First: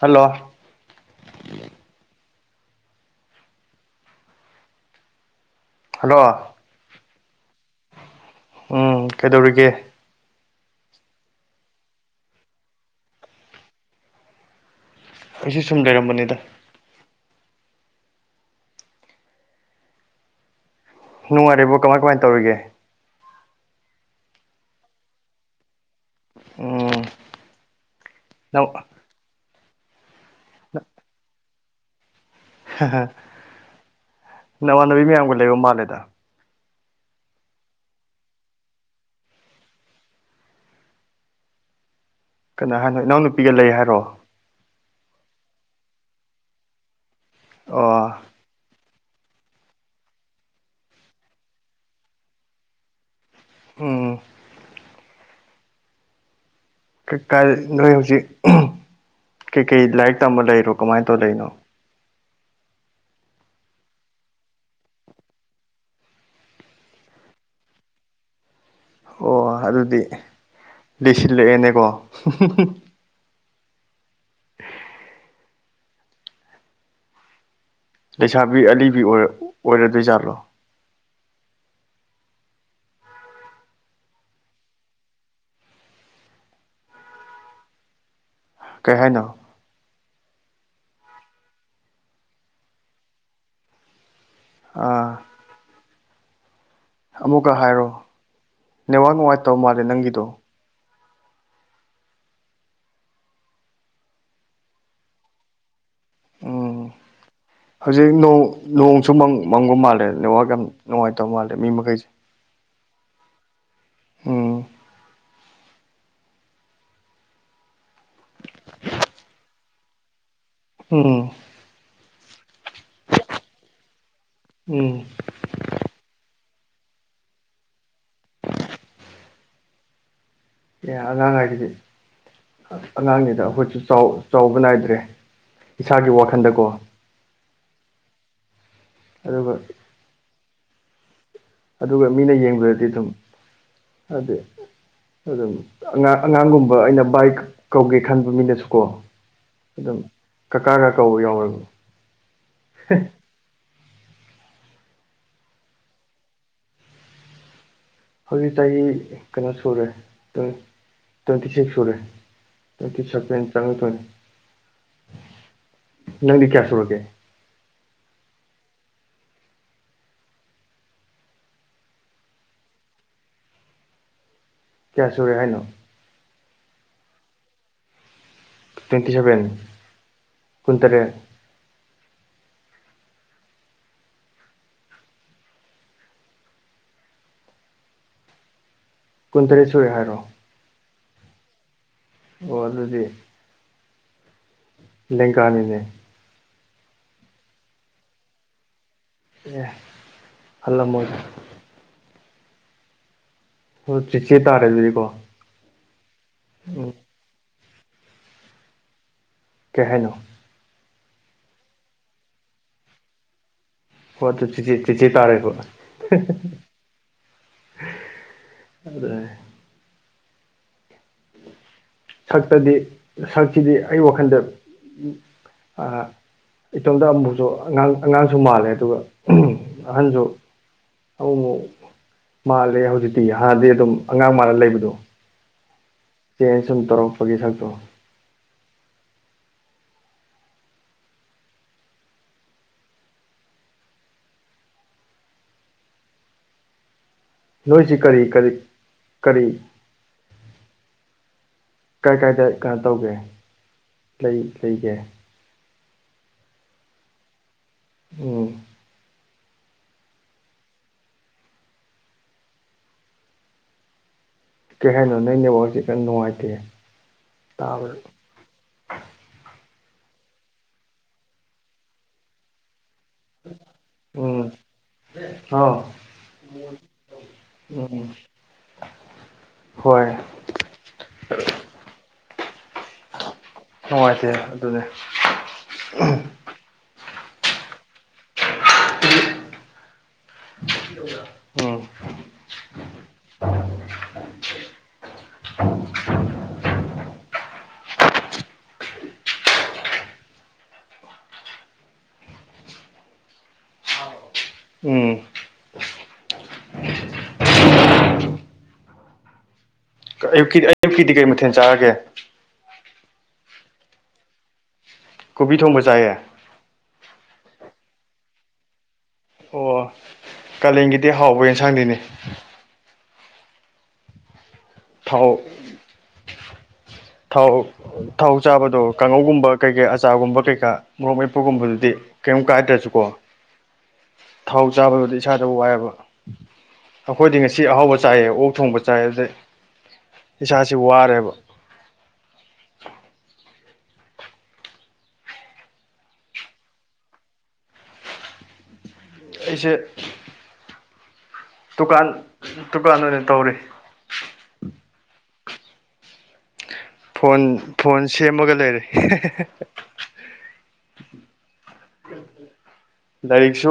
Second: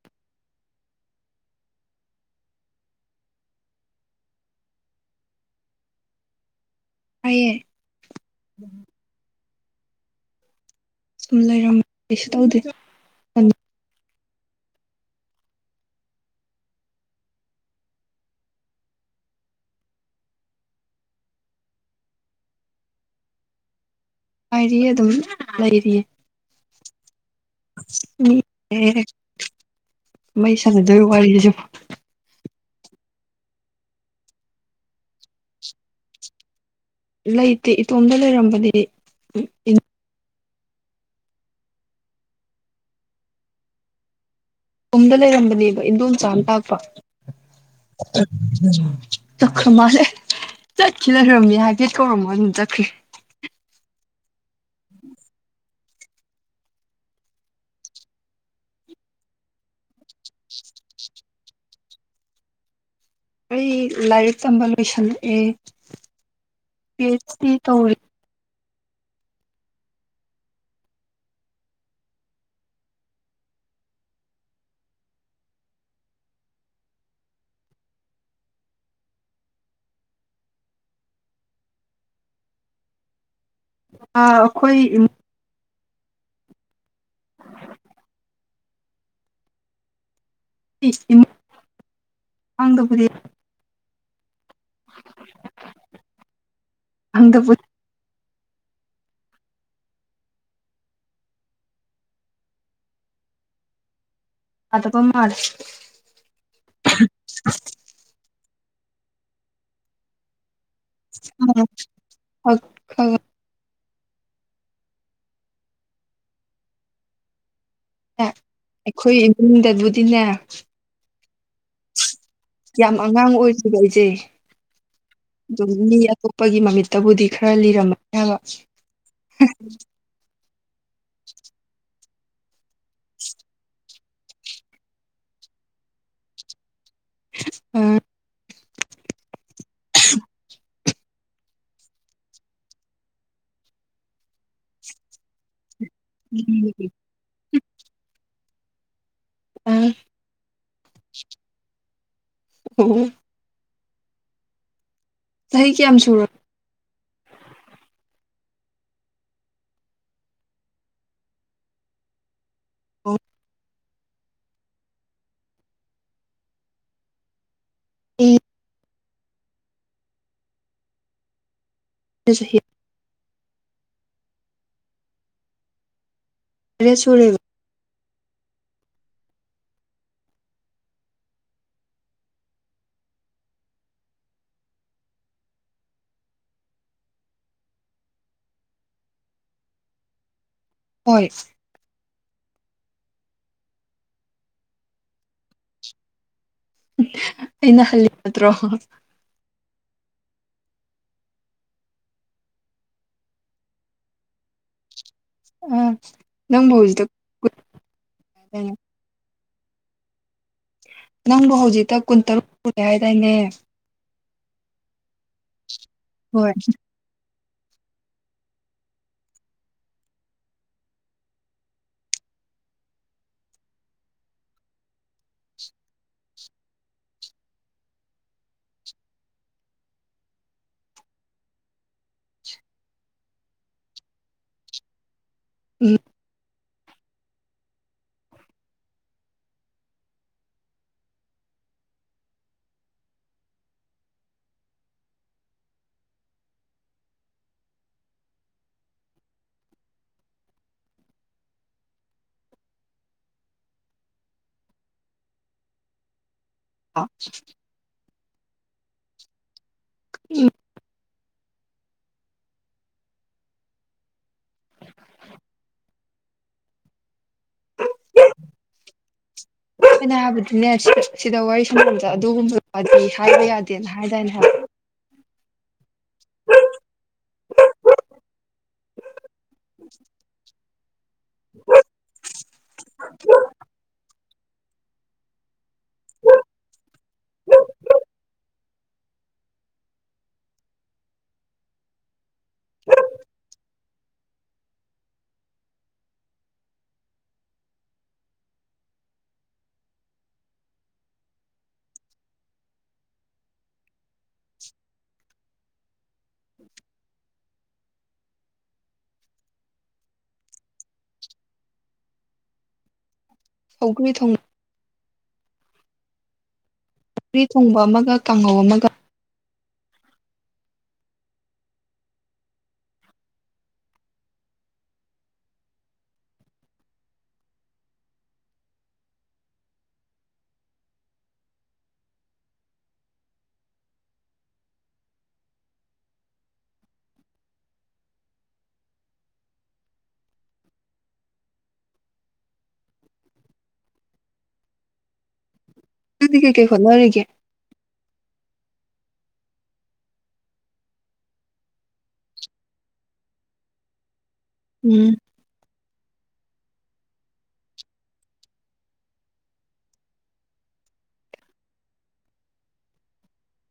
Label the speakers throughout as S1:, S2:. S1: hello hello
S2: ꯇꯌꯦ
S1: ꯎꯝ ꯀꯩꯗꯧꯔꯤꯒꯦ
S2: ꯁꯨꯝ ꯂꯩꯔꯝꯕ ꯀꯩꯁꯨ ꯇꯧꯗꯦꯗ
S1: ꯑꯩꯁꯨ ꯁꯨꯝ ꯂꯩꯔꯝꯕꯅꯤꯗ ꯅꯨꯡꯉꯥꯏꯔꯤꯕꯣ ꯀꯃꯥꯏ ꯀꯃꯥꯏꯅ ꯇꯧꯔꯤꯒꯦ
S2: ꯍꯥꯏꯔꯤꯌꯦ ꯑꯗꯨꯝ ꯂꯩꯔꯤꯌꯦ
S1: ꯎꯝ ꯅꯪ
S2: [unintelligible] ꯃꯩ ꯁꯥꯕꯤꯗꯣꯢꯔꯣ ꯋꯔꯤꯗꯁꯨ
S1: ꯅꯃꯥꯟꯅꯕꯤ ꯃꯌꯥꯝꯒ ꯂꯩꯕ ꯃꯥꯜꯂꯦꯗ
S2: ꯂꯩꯇꯦ ꯏꯇꯣꯝꯗ ꯂꯩꯔꯝꯕꯅ
S1: ꯀꯅꯥ ꯍꯥꯏꯅꯣ ꯏꯅꯥꯎ ꯅꯨꯄꯤꯒ ꯂꯩ ꯍꯥꯏꯔꯣ
S2: ꯀꯨꯝꯗ ꯂꯩꯔꯝꯕꯅꯦꯕ ꯏꯟꯗꯣꯝꯆꯥꯥꯑꯝ ꯂꯥꯛꯄ
S1: ꯑꯣ
S2: ꯆꯠꯈ꯭ꯔꯃꯥꯜꯂꯦ ꯆꯠꯈꯤ ꯂꯩꯈꯔꯝꯃꯤ ꯍꯥꯏꯑꯦꯠ ꯀꯧꯔꯝꯃ ꯑꯗꯨꯝ ꯆꯠꯈ꯭ꯔꯦ
S1: ꯎꯝ
S2: [inaudible]
S1: ꯀ ꯀꯥꯏꯗꯩ ꯅꯣꯏ ꯍꯧꯖꯤꯛ ꯎꯝ ꯀꯩꯀꯩ ꯂꯥꯏꯔꯤꯛ ꯇꯝꯕ ꯂꯩꯔꯣ ꯀꯃꯥꯏ ꯇꯧ ꯂꯩꯔꯤꯅꯣ
S2: ꯑꯩ ꯂꯥꯏꯔꯤꯛ ꯇꯝꯕ ꯂꯣꯏꯁꯜꯂꯛꯑꯦ ꯄꯤ ꯑꯩꯆ ꯗꯤ ꯇꯧꯔꯤ
S1: ꯑꯣ ꯑꯗꯨꯗꯤ ꯂꯤꯁꯤꯜꯂꯛꯑꯦꯅꯦꯀꯣ ꯂꯩꯁꯥꯕꯤ ꯑꯂꯤꯕꯤ ꯑꯣꯏꯔ ꯑꯣꯏꯔꯗꯣꯏꯖꯥꯠꯂꯣ
S2: ꯑ ꯑꯈꯣꯏ ꯏꯃꯨ
S1: ꯀꯩ ꯍꯥꯏꯅꯣ
S2: [unintelligible] ꯍꯥꯡꯗꯕꯨꯗꯤ
S1: ꯑꯥ
S2: [inaudible]
S1: ꯑꯃꯨꯛꯀ ꯍꯥꯏꯔꯣ ꯅꯦꯠꯋꯥꯛ ꯅꯨꯡꯉꯥꯏꯇꯕ ꯃꯥꯜꯂꯦ ꯅꯪꯒꯤꯗꯣ
S2: ꯑꯗꯄ ꯃꯥꯜꯂꯦ [unintelligible]
S1: ꯍꯧꯖꯤꯛꯅꯣꯡ ꯅꯣꯡꯁꯨ ꯃꯪ ꯃꯪꯕ ꯃꯥꯜꯂꯦ ꯅꯦꯠꯋꯥꯛ ꯌꯥꯝ ꯅꯨꯡꯉꯥꯏꯇꯕ ꯃꯥꯜꯂꯦ ꯃꯤ ꯃꯈꯩꯁꯦ
S2: ꯈ ꯈ
S1: ꯎꯝ
S2: ꯑꯩꯈꯣꯏ ꯏꯃꯨꯡꯗꯕꯨꯗꯤꯅꯦ
S1: ꯎꯝ
S2: ꯌꯥꯝ ꯑꯉꯥꯡ ꯑꯣꯏꯁꯤꯕ ꯑꯩꯖꯦ
S1: ꯎꯝ
S2: ꯑꯗꯨꯝ ꯃꯤ ꯑꯇꯣꯞꯄꯒꯤ ꯃꯃꯤꯠꯇꯕꯨꯗꯤ ꯈꯔ ꯂꯤꯔꯝꯃꯅꯤ ꯍꯥꯏꯕ
S1: ꯑꯦ ꯑꯉꯥꯡ ꯍꯥꯏꯁꯤꯗꯤ ꯑꯉꯥꯡꯅꯤꯗ ꯑꯈꯣꯏꯁꯨ ꯆꯥꯎ ꯆꯥꯎꯕ ꯅꯥꯏꯗ꯭ꯔꯦ ꯏꯁꯥꯒꯤ ꯋꯥꯈꯟꯗꯀꯣ
S2: ꯎꯝ
S1: ꯑꯗꯨꯒ ꯑꯗꯨꯒ ꯃꯤꯅ ꯌꯦꯡꯕꯗꯗꯤ ꯑꯗꯨꯝ ꯍꯥꯏꯗꯤ ꯑꯗꯨꯝ ꯑꯉꯥꯡ ꯑꯉꯥꯡꯒꯨꯝꯕ ꯑꯩꯅ ꯕꯥꯏ ꯀꯧꯒꯦ ꯈꯟꯕ ꯃꯤꯅꯁꯨꯀꯣ
S2: ꯑ
S1: ꯑꯗꯨꯝ ꯀꯀꯥ ꯒ ꯀꯧꯕ ꯌꯥꯎꯋꯦꯕ
S2: [unintelligible] ꯆꯍꯤ ꯀꯌꯥꯝ ꯁꯨꯔ
S1: ꯍꯧꯖꯤꯛ ꯆꯍꯤ ꯀꯩꯅꯣ ꯁꯨꯔꯦ ꯇ꯭ꯋꯦꯟ ꯇ꯭ꯋꯦꯟꯇꯤ ꯁꯤꯛꯁ ꯁꯨꯔꯦ ꯇ꯭ꯋꯦꯟꯇꯤ ꯁꯚꯦꯟ ꯆꯪꯉꯛꯇꯣꯏꯅꯤ ꯅꯪꯗꯤ ꯀꯌꯥ ꯁꯨꯔꯒꯦ
S2: ꯢ ꯖꯨ ꯆꯍꯤ
S1: ꯀꯌꯥ ꯁꯨꯔꯦ ꯍꯥꯏꯅꯣ
S2: ꯇꯔꯦꯠ ꯁꯨꯔꯦꯕ
S1: ꯇ꯭ꯋꯦꯟꯇꯤ ꯁꯚꯦꯟ ꯀꯨꯟ ꯇꯔꯦꯠ ꯀꯨꯟꯇꯔꯦꯠ ꯁꯨꯔꯦ ꯍꯥꯏꯔꯣ
S2: ꯍꯣꯏ
S1: ꯑꯣ ꯑꯗꯨꯗꯤ ꯂꯦꯡꯒꯥꯅꯤꯅꯦ
S2: [unintelligible] ꯑꯩꯅ ꯍꯜꯂꯤ ꯅꯠꯇ꯭ꯔꯣ
S1: ꯑꯦ ꯍꯜꯂꯝꯃꯣꯢꯗ ꯍꯣ ꯆꯤꯆꯦ ꯇꯥꯔꯦ ꯑꯗꯨꯗꯤꯀꯣ
S2: ꯎꯝ ꯅꯪꯕꯨ
S1: ꯎꯝ
S2: ꯍꯨꯖꯤꯛꯇ [unintelligible]
S1: ꯀꯩꯍꯥꯢꯅꯣ
S2: ꯅꯪꯕꯨ ꯍꯧꯖꯤꯛꯇ ꯀꯨꯟꯇꯔꯨꯛ ꯁꯨꯔꯦ ꯍꯥꯏꯗꯥꯏꯅꯦ
S1: ꯍꯣ ꯑꯗꯨ ꯆꯤꯆꯦ ꯆꯤꯆꯦ ꯇꯥꯔꯦꯕ ꯍꯦꯍꯦ
S2: ꯍꯣꯏ
S1: [unintelligible] ꯑꯗꯨꯅꯦ ꯁꯛꯇꯗꯤ ꯁꯛꯁꯤꯗꯤ ꯑꯩ ꯋꯥꯈꯜꯗ ꯑꯥ ꯏꯇꯣꯝꯇ ꯑꯃꯨꯛꯁꯨ ꯑꯉꯥꯡ ꯑꯉꯥꯡꯁꯨ ꯃꯥꯜꯂꯦ ꯑꯗꯨꯒ ꯑꯍꯟꯁꯨ ꯑꯃꯨꯛ ꯑꯃꯨꯛ ꯃꯥꯜꯂꯦ ꯍꯧꯖꯤꯛꯇꯤ ꯍꯥꯟꯅꯗꯤ ꯑꯗꯨꯝ ꯑꯉꯥꯡ ꯃꯥꯜꯂ ꯂꯩꯕꯗꯣ
S2: ꯎ
S1: ꯀꯩꯅꯣ ꯁꯨꯝ ꯇꯧꯔꯛꯄꯒꯤ ꯁꯛꯇꯣ ꯅꯣꯏꯁꯤ ꯀꯔꯤ ꯀꯔꯤ ꯀꯔꯤ ꯀꯥꯏ ꯀꯥꯏꯗ ꯀꯩꯅꯣ ꯇꯧꯒꯦ ꯂꯩ ꯂꯩꯒꯦ
S2: ꯍ [unintelligible]
S1: ꯎꯝ
S2: ꯎꯝ
S1: ꯀꯩ ꯍꯥꯏꯅꯣ ꯅꯪ ꯅꯦꯋꯥꯛꯖꯤ ꯈꯤꯇꯪ ꯅꯨꯡꯉꯥꯏꯇꯦ ꯇꯥꯕ
S2: ꯏꯩꯅ ꯍꯥꯏꯕꯗꯤꯅꯦ ꯁꯤ ꯁꯤꯗ ꯋꯥꯔꯤ ꯁꯅꯕꯗ ꯑꯗꯨꯒꯨꯝꯕ ꯋꯥꯔꯤ ꯍꯥꯏꯕ ꯌꯥꯗꯦꯅ ꯍꯥꯏꯗꯥꯏꯅꯦ
S1: ꯎꯝ
S2: ꯍꯥꯏꯕ
S1: ꯑꯥ [inaudible] ꯑꯣꯝ ꯍꯣꯏ ꯅꯨꯡꯉꯥꯏꯇꯦ ꯑꯗꯨꯅꯦ [unintelligible] ꯎꯝ ꯎꯝ
S2: [inaudible] [inaudible]
S1: ꯀ ꯑꯌꯨꯛꯀꯤꯗꯤ ꯑꯌꯨꯛꯀꯤꯗꯤ ꯀꯩ ꯃꯊꯦꯜ ꯆꯥꯔꯒꯦ
S2: ꯁꯧꯒ꯭ꯔꯤ ꯊꯣꯡ
S1: ꯀꯣꯕꯤ ꯊꯣꯡꯕ ꯆꯥꯏꯌꯦ
S2: ꯁꯧꯒ꯭ꯔꯤ ꯊꯣꯡꯕ ꯑꯃꯒ ꯀꯥꯡꯉꯧ ꯑꯃꯒ
S1: ꯑꯣ ꯀꯥꯂꯦꯟꯒꯤꯗꯤ ꯍꯥꯎꯕ ꯑꯦꯟꯁꯥꯡꯅꯤꯅꯦ ꯊꯥꯎ ꯊꯥꯎ ꯊꯥꯎ ꯆꯥꯕꯗꯣ ꯀꯥꯡꯉꯧꯒꯨꯝꯕ ꯀꯩꯀꯩ ꯑꯆꯥꯔꯒꯨꯝꯕ ꯀꯩꯀꯥ ꯃꯣꯔꯣꯛ ꯃꯦꯠꯄꯒꯨꯝꯕꯗꯨꯗꯤ ꯀꯩꯝ ꯀꯥꯏꯗ꯭ꯔꯁꯨꯀꯣ ꯊꯥꯎ ꯆꯥꯕꯗꯨꯗꯤ ꯏꯁꯥꯗ ꯋꯥꯏꯌꯦꯕ ꯑꯩꯈꯣꯏꯗꯤ ꯉꯁꯤ ꯑꯍꯥꯎꯕ ꯆꯥꯏꯌꯦ ꯑꯣꯛ ꯊꯣꯡꯕ ꯆꯥꯏꯌꯦ ꯑꯗꯨꯗꯩ ꯏꯁꯥꯁꯦ ꯋꯥꯔꯦꯕ
S2: ꯅꯪꯗꯤ ꯀꯩ ꯀꯩ ꯍꯣꯠꯅꯔꯤꯒꯦ
S1: ꯑꯩꯁꯦ ꯗꯨꯀꯥꯟ ꯗꯨꯀꯥꯟ ꯑꯣꯏꯅ ꯇꯧꯔꯤ
S2: ꯎꯝ
S1: ꯐꯣꯟ ꯐꯣꯟ ꯁꯦꯝꯃꯒ ꯂꯩꯔꯤ ꯂꯥꯏꯔꯤꯛꯁꯨ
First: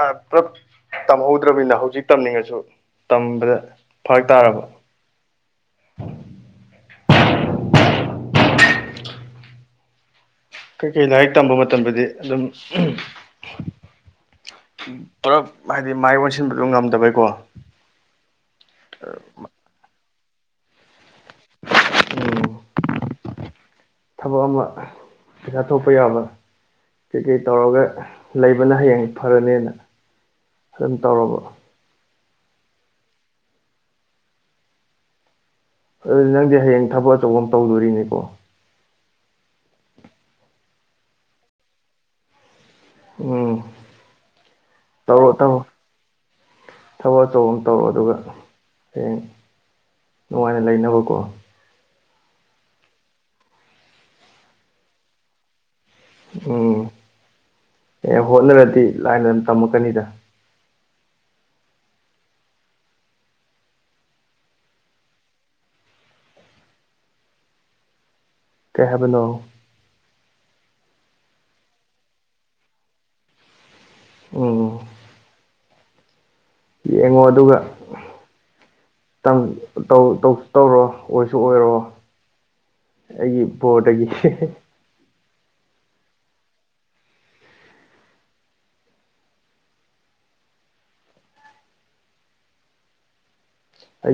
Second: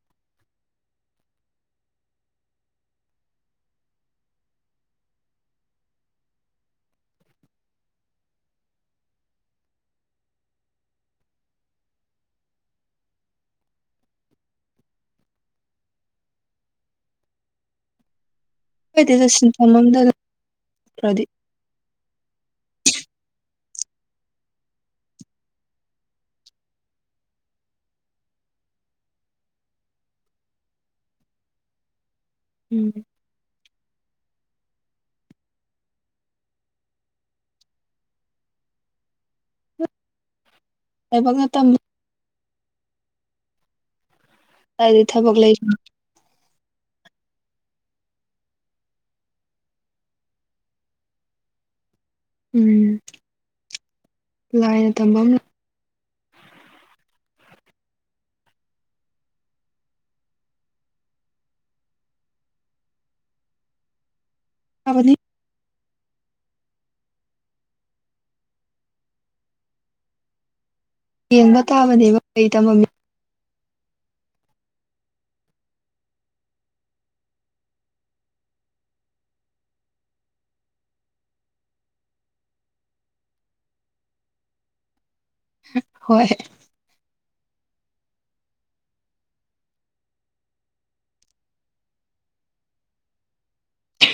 S1: ꯑ ꯄꯨꯂꯞ ꯇꯝꯍꯧꯗ꯭ꯔꯕꯅꯤꯅ ꯍꯧꯖꯤꯛ ꯇꯝꯅꯤꯡꯉꯁꯨ ꯇꯝꯕꯗ ꯐꯔꯛ ꯇꯥꯔꯕ ꯀꯩꯀꯩ ꯂꯥꯏꯔꯤꯛ ꯇꯝꯕ ꯃꯇꯝꯗꯗꯤ ꯑꯗꯨꯝ ꯎꯝ ꯄꯨꯂꯞ ꯍꯥꯏꯗꯤ ꯃꯥꯏ ꯑꯣꯟꯁꯤꯟꯕꯗꯣ ꯉꯝꯗꯕꯩꯀꯣ
S2: ꯀꯥꯏꯗꯦꯗ ꯁꯤꯟꯐꯝ ꯑꯝꯗ ꯂꯩꯈ꯭ꯔꯗꯤ
S1: ꯎꯝ ꯊꯕꯛ ꯑꯃ ꯄꯩꯁꯥ ꯊꯣꯛꯄ ꯌꯥꯕ ꯀꯩꯀꯩ ꯇꯧꯔꯒ ꯂꯩꯕꯅ ꯍꯌꯦꯡ ꯐꯔꯅꯦꯅ ꯑꯗꯨꯝ ꯇꯧꯔꯕ
S2: ꯎꯝ
S1: ꯑꯗꯨꯗꯤ ꯅꯪꯗꯤ ꯍꯌꯦꯡ ꯊꯕꯛ ꯑꯆꯧꯕ ꯑꯃ ꯇꯧꯗꯣꯔꯤꯅꯦꯀꯣ
S2: ꯂꯥꯏꯕꯛꯅ ꯇꯝ
S1: ꯎꯝ
S2: ꯀꯗꯥꯏꯗꯤ
S1: ꯇꯧꯔꯣ
S2: ꯊꯕꯛ ꯂꯩ
S1: ꯇꯧꯔꯣ ꯊꯕꯛ ꯑꯆꯧꯕ ꯑꯃ ꯇꯧꯔ ꯑꯗꯨꯒ ꯍꯌꯦꯡ ꯅꯨꯡꯉꯥꯏꯅ ꯂꯩꯅꯕꯀꯣ
S2: ꯎꯝ ꯅꯨꯡꯉꯥꯏꯅ ꯊꯝꯕ
S1: ꯎꯝ ꯑꯦ ꯍꯣꯠꯅꯔꯗꯤ ꯂꯥꯏꯅ ꯑꯗꯨꯝ ꯇꯝꯃꯛꯀꯅꯤꯗ
S2: ꯇꯕꯅꯤ
S1: ꯀꯩ ꯍꯥꯏꯕꯅꯣ
S2: ꯌꯦꯡꯕ ꯇꯥꯕꯅꯦꯕ ꯀꯩ ꯇꯝꯃꯝꯃꯤꯅꯣ
S1: ꯎꯝ ꯌꯦꯡꯉꯣ ꯑꯗꯨꯒ ꯇꯝ ꯇꯧ ꯇꯧꯁꯨ ꯇꯧꯔꯣ ꯑꯣꯏꯁꯨ ꯑꯣꯏꯔꯣ ꯑꯩꯒꯤ ꯕꯣꯔꯗꯒꯤ
S2: ꯍꯣꯏ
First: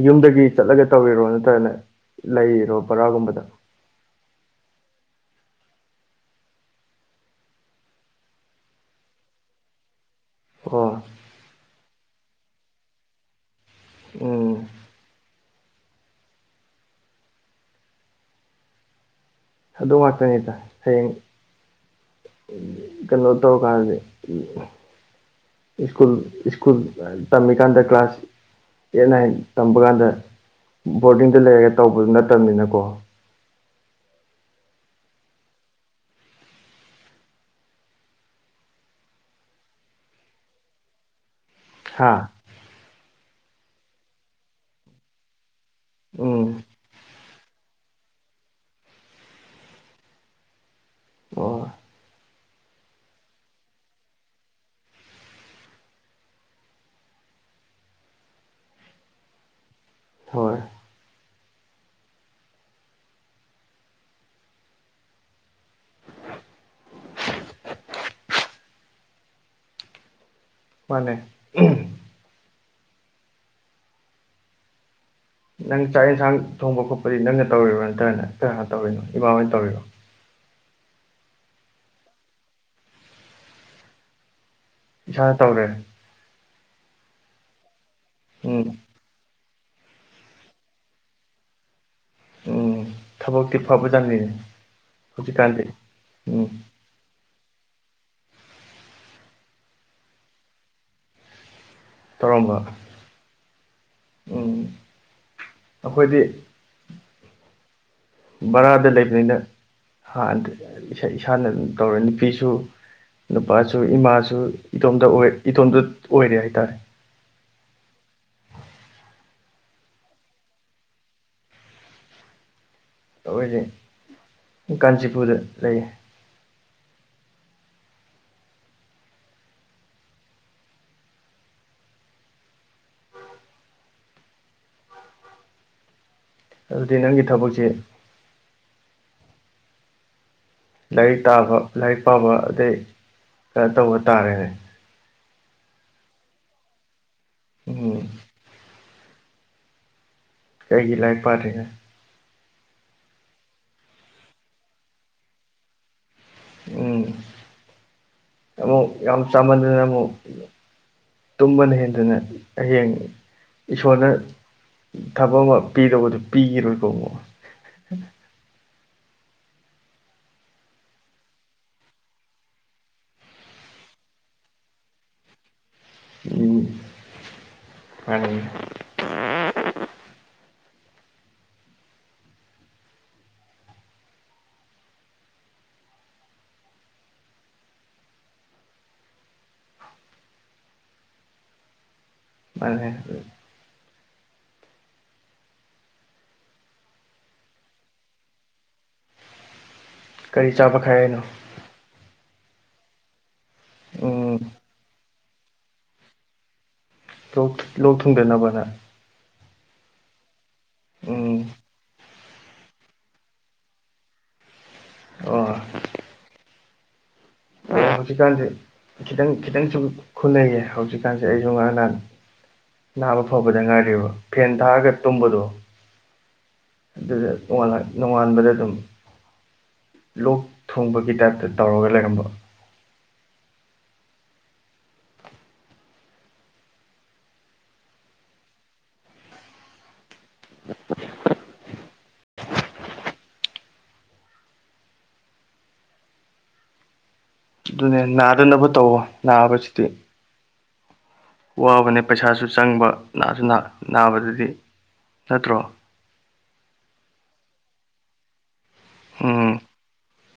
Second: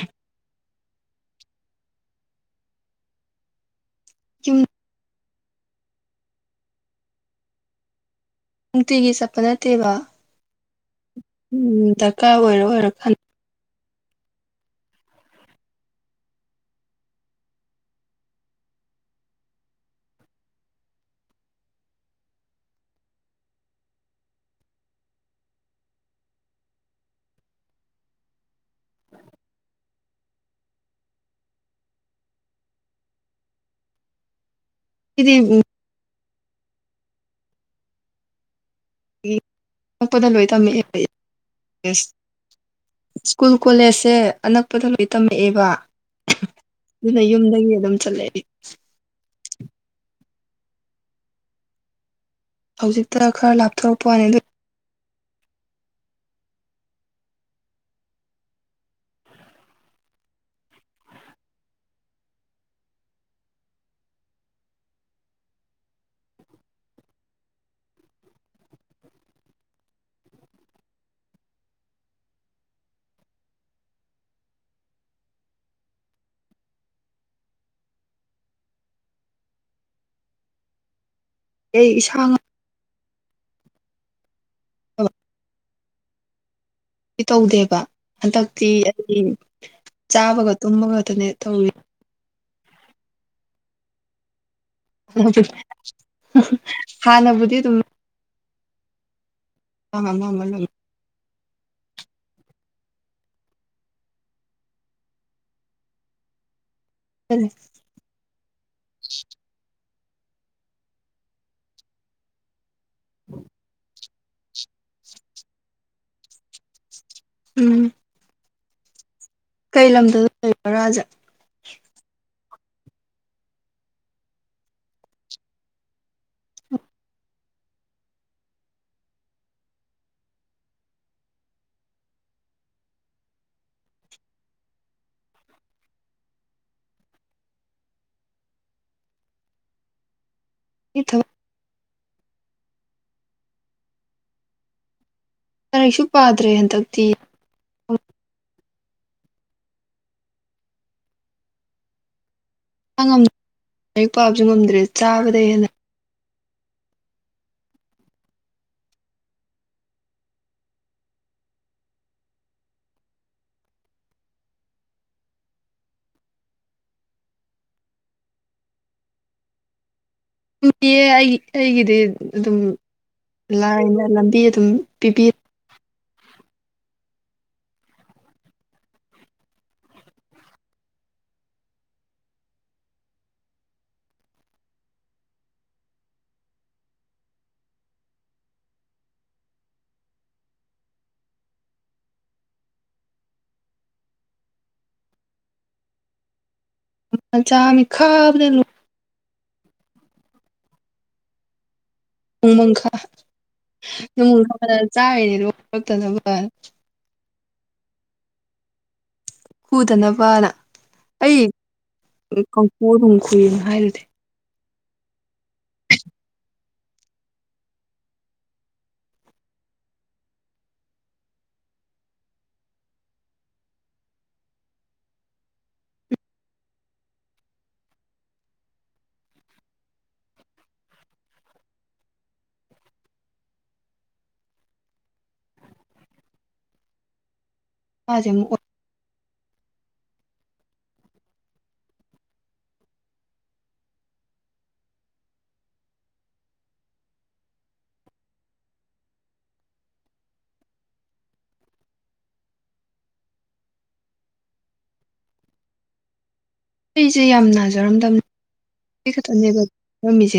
S1: ꯌꯨꯝꯗꯒꯤ ꯆꯠꯂꯒ ꯇꯧꯔꯤꯔꯣ ꯅꯠꯇ꯭ꯔꯅ ꯂꯩꯔꯤꯔꯣ ꯕꯥꯔꯥꯒꯨꯝꯕꯗ
S2: ꯌꯨꯝ ꯅꯨꯡꯇꯤꯒꯤ ꯆꯠꯄ ꯅꯠꯇꯦꯕ
S1: ꯑꯣ
S2: ꯎꯝ ꯗꯔꯀꯔ ꯑꯣꯏꯔ ꯑꯣꯏꯔ ꯀꯥꯟ
S1: ꯎꯝ ꯑꯗꯨ ꯉꯥꯛꯇꯅꯤꯗ ꯍꯌꯦꯡ ꯀꯩꯅꯣ ꯇꯧꯔ ꯀꯥꯟꯗꯗꯤ ꯁ꯭ꯀꯨꯜ ꯁ꯭ꯀꯨꯜ ꯇꯝꯃꯤꯀꯥꯟꯗ ꯀ꯭ꯂꯥꯁ ꯑꯦꯠ ꯅꯥꯏꯟ ꯇꯝꯕ ꯀꯥꯟꯗ ꯕꯣꯔꯗꯤꯡꯗ ꯂꯩꯔꯒ ꯇꯧꯕꯗꯨ ꯅꯠꯇꯃꯤꯅꯀꯣ
S2: ꯑꯩꯗꯤ ꯎꯝ ꯢ ꯅꯛꯄꯗ ꯂꯣꯏ ꯇꯝꯃꯛꯑꯦ [unintelligible] ꯌꯦꯁꯤ
S1: ꯍꯥ
S2: ꯁ꯭ꯀꯨꯜ ꯀꯣꯂꯦꯖꯁꯦ ꯑꯅꯛꯄꯗ ꯂꯣꯏ ꯇꯝꯃꯛꯑꯦꯕ
S1: ꯎꯝ
S2: ꯑꯗꯨꯅ ꯌꯨꯝꯗꯒꯤ ꯑꯗꯨꯝ ꯆꯠꯂꯛꯑꯦ
S1: ꯑꯣ
S2: ꯍꯧꯖꯤꯛꯇ ꯈꯔ ꯂꯥꯞꯊꯣꯔꯛꯄ ꯋꯥꯅꯤ ꯑꯗꯨ
S1: ꯍꯣꯏ ꯃꯥꯅꯦ ꯅꯪ ꯆꯥꯛ ꯌꯦꯟꯁꯥꯡ ꯊꯣꯡꯕ ꯈꯣꯠꯄꯗꯤ ꯅꯪꯅ ꯇꯧꯔꯤꯔꯣ ꯅꯠꯇ꯭ꯔꯅ ꯀꯅꯥꯅ ꯇꯧꯔꯤꯅꯣ ꯏꯃꯥꯍꯣꯏꯅ ꯇꯧꯔꯤꯔꯣ
S2: ꯑꯩ ꯏꯁꯥꯅ
S1: ꯏꯁꯥꯅ ꯇꯧꯔꯦ
S2: ꯢ ꯇꯧꯗꯦꯕ
S1: ꯎꯝ
S2: ꯍꯟꯗꯛꯇꯤ ꯑꯩꯒꯤ ꯆꯥꯕꯒ ꯇꯨꯝꯕꯒ ꯑꯗꯨꯅꯦ ꯇꯧꯔꯤ
S1: ꯎꯝ ꯊꯕꯛꯇꯤ ꯐꯕꯖꯠꯅꯤ
S2: ꯍꯥꯟꯅꯕꯨꯗꯤ ꯑꯗꯨꯝ ꯑ [unintelligible]
S1: ꯇꯧꯔꯝꯕ ꯎꯝ ꯑꯩꯈꯣꯏꯗꯤ
S2: ꯍꯂꯦ [unintelligible]
S1: ꯕꯔꯥꯗ ꯂꯩꯕꯅꯤꯅ ꯍꯥꯟꯅꯗꯤ ꯏꯁꯥꯅ ꯑꯗꯨꯝ ꯇꯧꯔꯦ ꯅꯨꯄꯤꯁꯨ ꯅꯨꯄꯥꯁꯨ ꯏꯃꯥꯁꯨ ꯏꯇꯣꯝꯗ ꯑꯣꯢ ꯏꯇꯣꯝꯇ ꯑꯣꯏꯔꯦ ꯍꯥꯏꯇꯥꯔꯦ
S2: ꯎꯝ ꯀꯩ ꯂꯝꯗ ꯂꯩꯁꯦ ꯕꯔꯥꯖꯦ
S1: ꯑꯩꯈꯣꯏꯁꯦ ꯀꯥꯟꯆꯤꯄꯨꯔꯗ ꯂꯩꯌꯦ ꯑꯗꯨꯗꯤ ꯅꯪꯒꯤ ꯊꯕꯛꯁꯦ
S2: ꯑꯩ
S1: ꯂꯥꯏꯔꯤꯛ
S2: ꯊꯕꯛ
S1: ꯇꯥꯕ ꯂꯥꯏꯔꯤꯛ ꯄꯥꯕ ꯑꯗꯩ ꯈꯩꯅꯣ ꯇꯧꯕ ꯇꯥꯔꯦꯅ
S2: ꯂꯥꯢꯔꯤꯛꯁꯨ ꯄꯥꯗ꯭ꯔꯦ ꯍꯟꯗꯛꯇꯤ
S1: ꯎꯝ ꯀꯩꯒꯤ ꯂꯥꯏꯔꯤꯛ ꯄꯥꯗ꯭ꯔꯤꯅꯣ
S2: ꯏꯁꯥꯉꯝ ꯂꯥꯏꯔꯤꯛ ꯄꯥꯕꯁꯨ ꯉꯝꯗ꯭ꯔꯦ ꯆꯥꯕꯗꯩ ꯍꯦꯟꯅ
S1: ꯎꯝ ꯑꯃꯨꯛ ꯌꯥꯝ ꯆꯥꯃꯟꯗꯅ ꯑꯃꯨꯛ ꯇꯨꯝꯕꯅ ꯍꯦꯟꯗꯅ ꯍꯌꯦꯡ ꯏꯁꯣꯔꯅ ꯊꯕꯛ ꯑꯃ ꯄꯤꯔꯕꯗꯨ ꯄꯤꯈꯤꯔꯣꯏꯀꯣ ꯑꯃꯨꯛ
S2: ꯌꯦ ꯑꯩꯒꯤ ꯑꯩꯒꯤꯗꯤ ꯑꯗꯨꯝ ꯂꯥꯏꯅ ꯂꯝꯕꯤ ꯑꯗꯨꯝ ꯄꯤꯕꯤ
S1: ꯎꯝ [unintelligible] [unintelligible]
S2: ꯆꯥꯃꯤ ꯈꯥꯕꯗ ꯂꯣꯏ
S1: ꯀꯔꯤ ꯆꯥꯕ ꯈꯥꯏ ꯍꯥꯏꯅꯣ
S2: ꯅꯣꯡꯃꯪꯈꯥ
S1: ꯎꯝ
S2: ꯅꯣꯡꯃꯪꯈꯥꯗ ꯆꯥꯔꯤꯅꯦ ꯂꯣꯛ [inaudible] ꯔꯛꯇꯅꯕꯅ
S1: ꯂꯣꯛ ꯂꯣꯛ ꯊꯨꯡꯗ ꯅꯕ ꯅ
S2: ꯈꯨꯗꯅꯕꯅ
S1: ꯎꯝ
S2: ꯑꯩ ꯀꯪꯈꯨ ꯑꯗꯨꯨꯝ ꯈꯨꯨꯏꯅ ꯍꯥꯏꯗꯨꯗꯤ
S1: ꯑꯣ [unintelligible] ꯍꯧꯖꯤꯛꯀꯥꯟꯁꯦ ꯈꯤꯇꯪ ꯈꯤꯇꯪꯁꯨ ꯈꯨꯅꯩꯌꯦ ꯍꯧꯖꯤꯛꯀꯥꯟꯁꯦ ꯑꯩꯁꯨ ꯉꯔꯥꯡ ꯅꯍꯥꯟ ꯅꯥꯕ ꯐꯕꯗ ꯉꯥꯏꯔꯤꯕ ꯐꯦꯟ ꯊꯥꯔꯒ ꯇꯨꯝꯕꯗꯣ ꯑꯗꯨꯗ [unintelligible] ꯅꯣꯉꯥꯟꯕꯗ ꯑꯗꯨꯝ ꯂꯣꯛ ꯊꯨꯡꯕꯒꯤ ꯇꯥꯏꯞꯇ ꯇꯧꯔꯒ ꯂꯩꯔꯝꯕ
S2: [unintelligible]
S1: ꯑꯗꯨꯅꯦ ꯅꯥꯗꯅꯕ ꯇꯧꯑꯣ ꯅꯥꯕꯁꯤꯗꯤ ꯋꯥꯕꯅꯦ ꯄꯩꯁꯥꯁꯨ ꯆꯪꯕ ꯅꯥꯁꯨ ꯅꯥ ꯅꯥꯕꯗꯗꯤ ꯅꯠꯇ꯭ꯔꯣ
S2: ꯑꯩꯁꯦ ꯌꯥꯝ ꯅꯥꯖꯔꯝꯗꯝ [inaudible] ꯑꯩ
S1: ꯎꯝ
S2: ꯈꯛꯇꯅꯦꯕ [inaudible] ꯃꯤꯁꯦ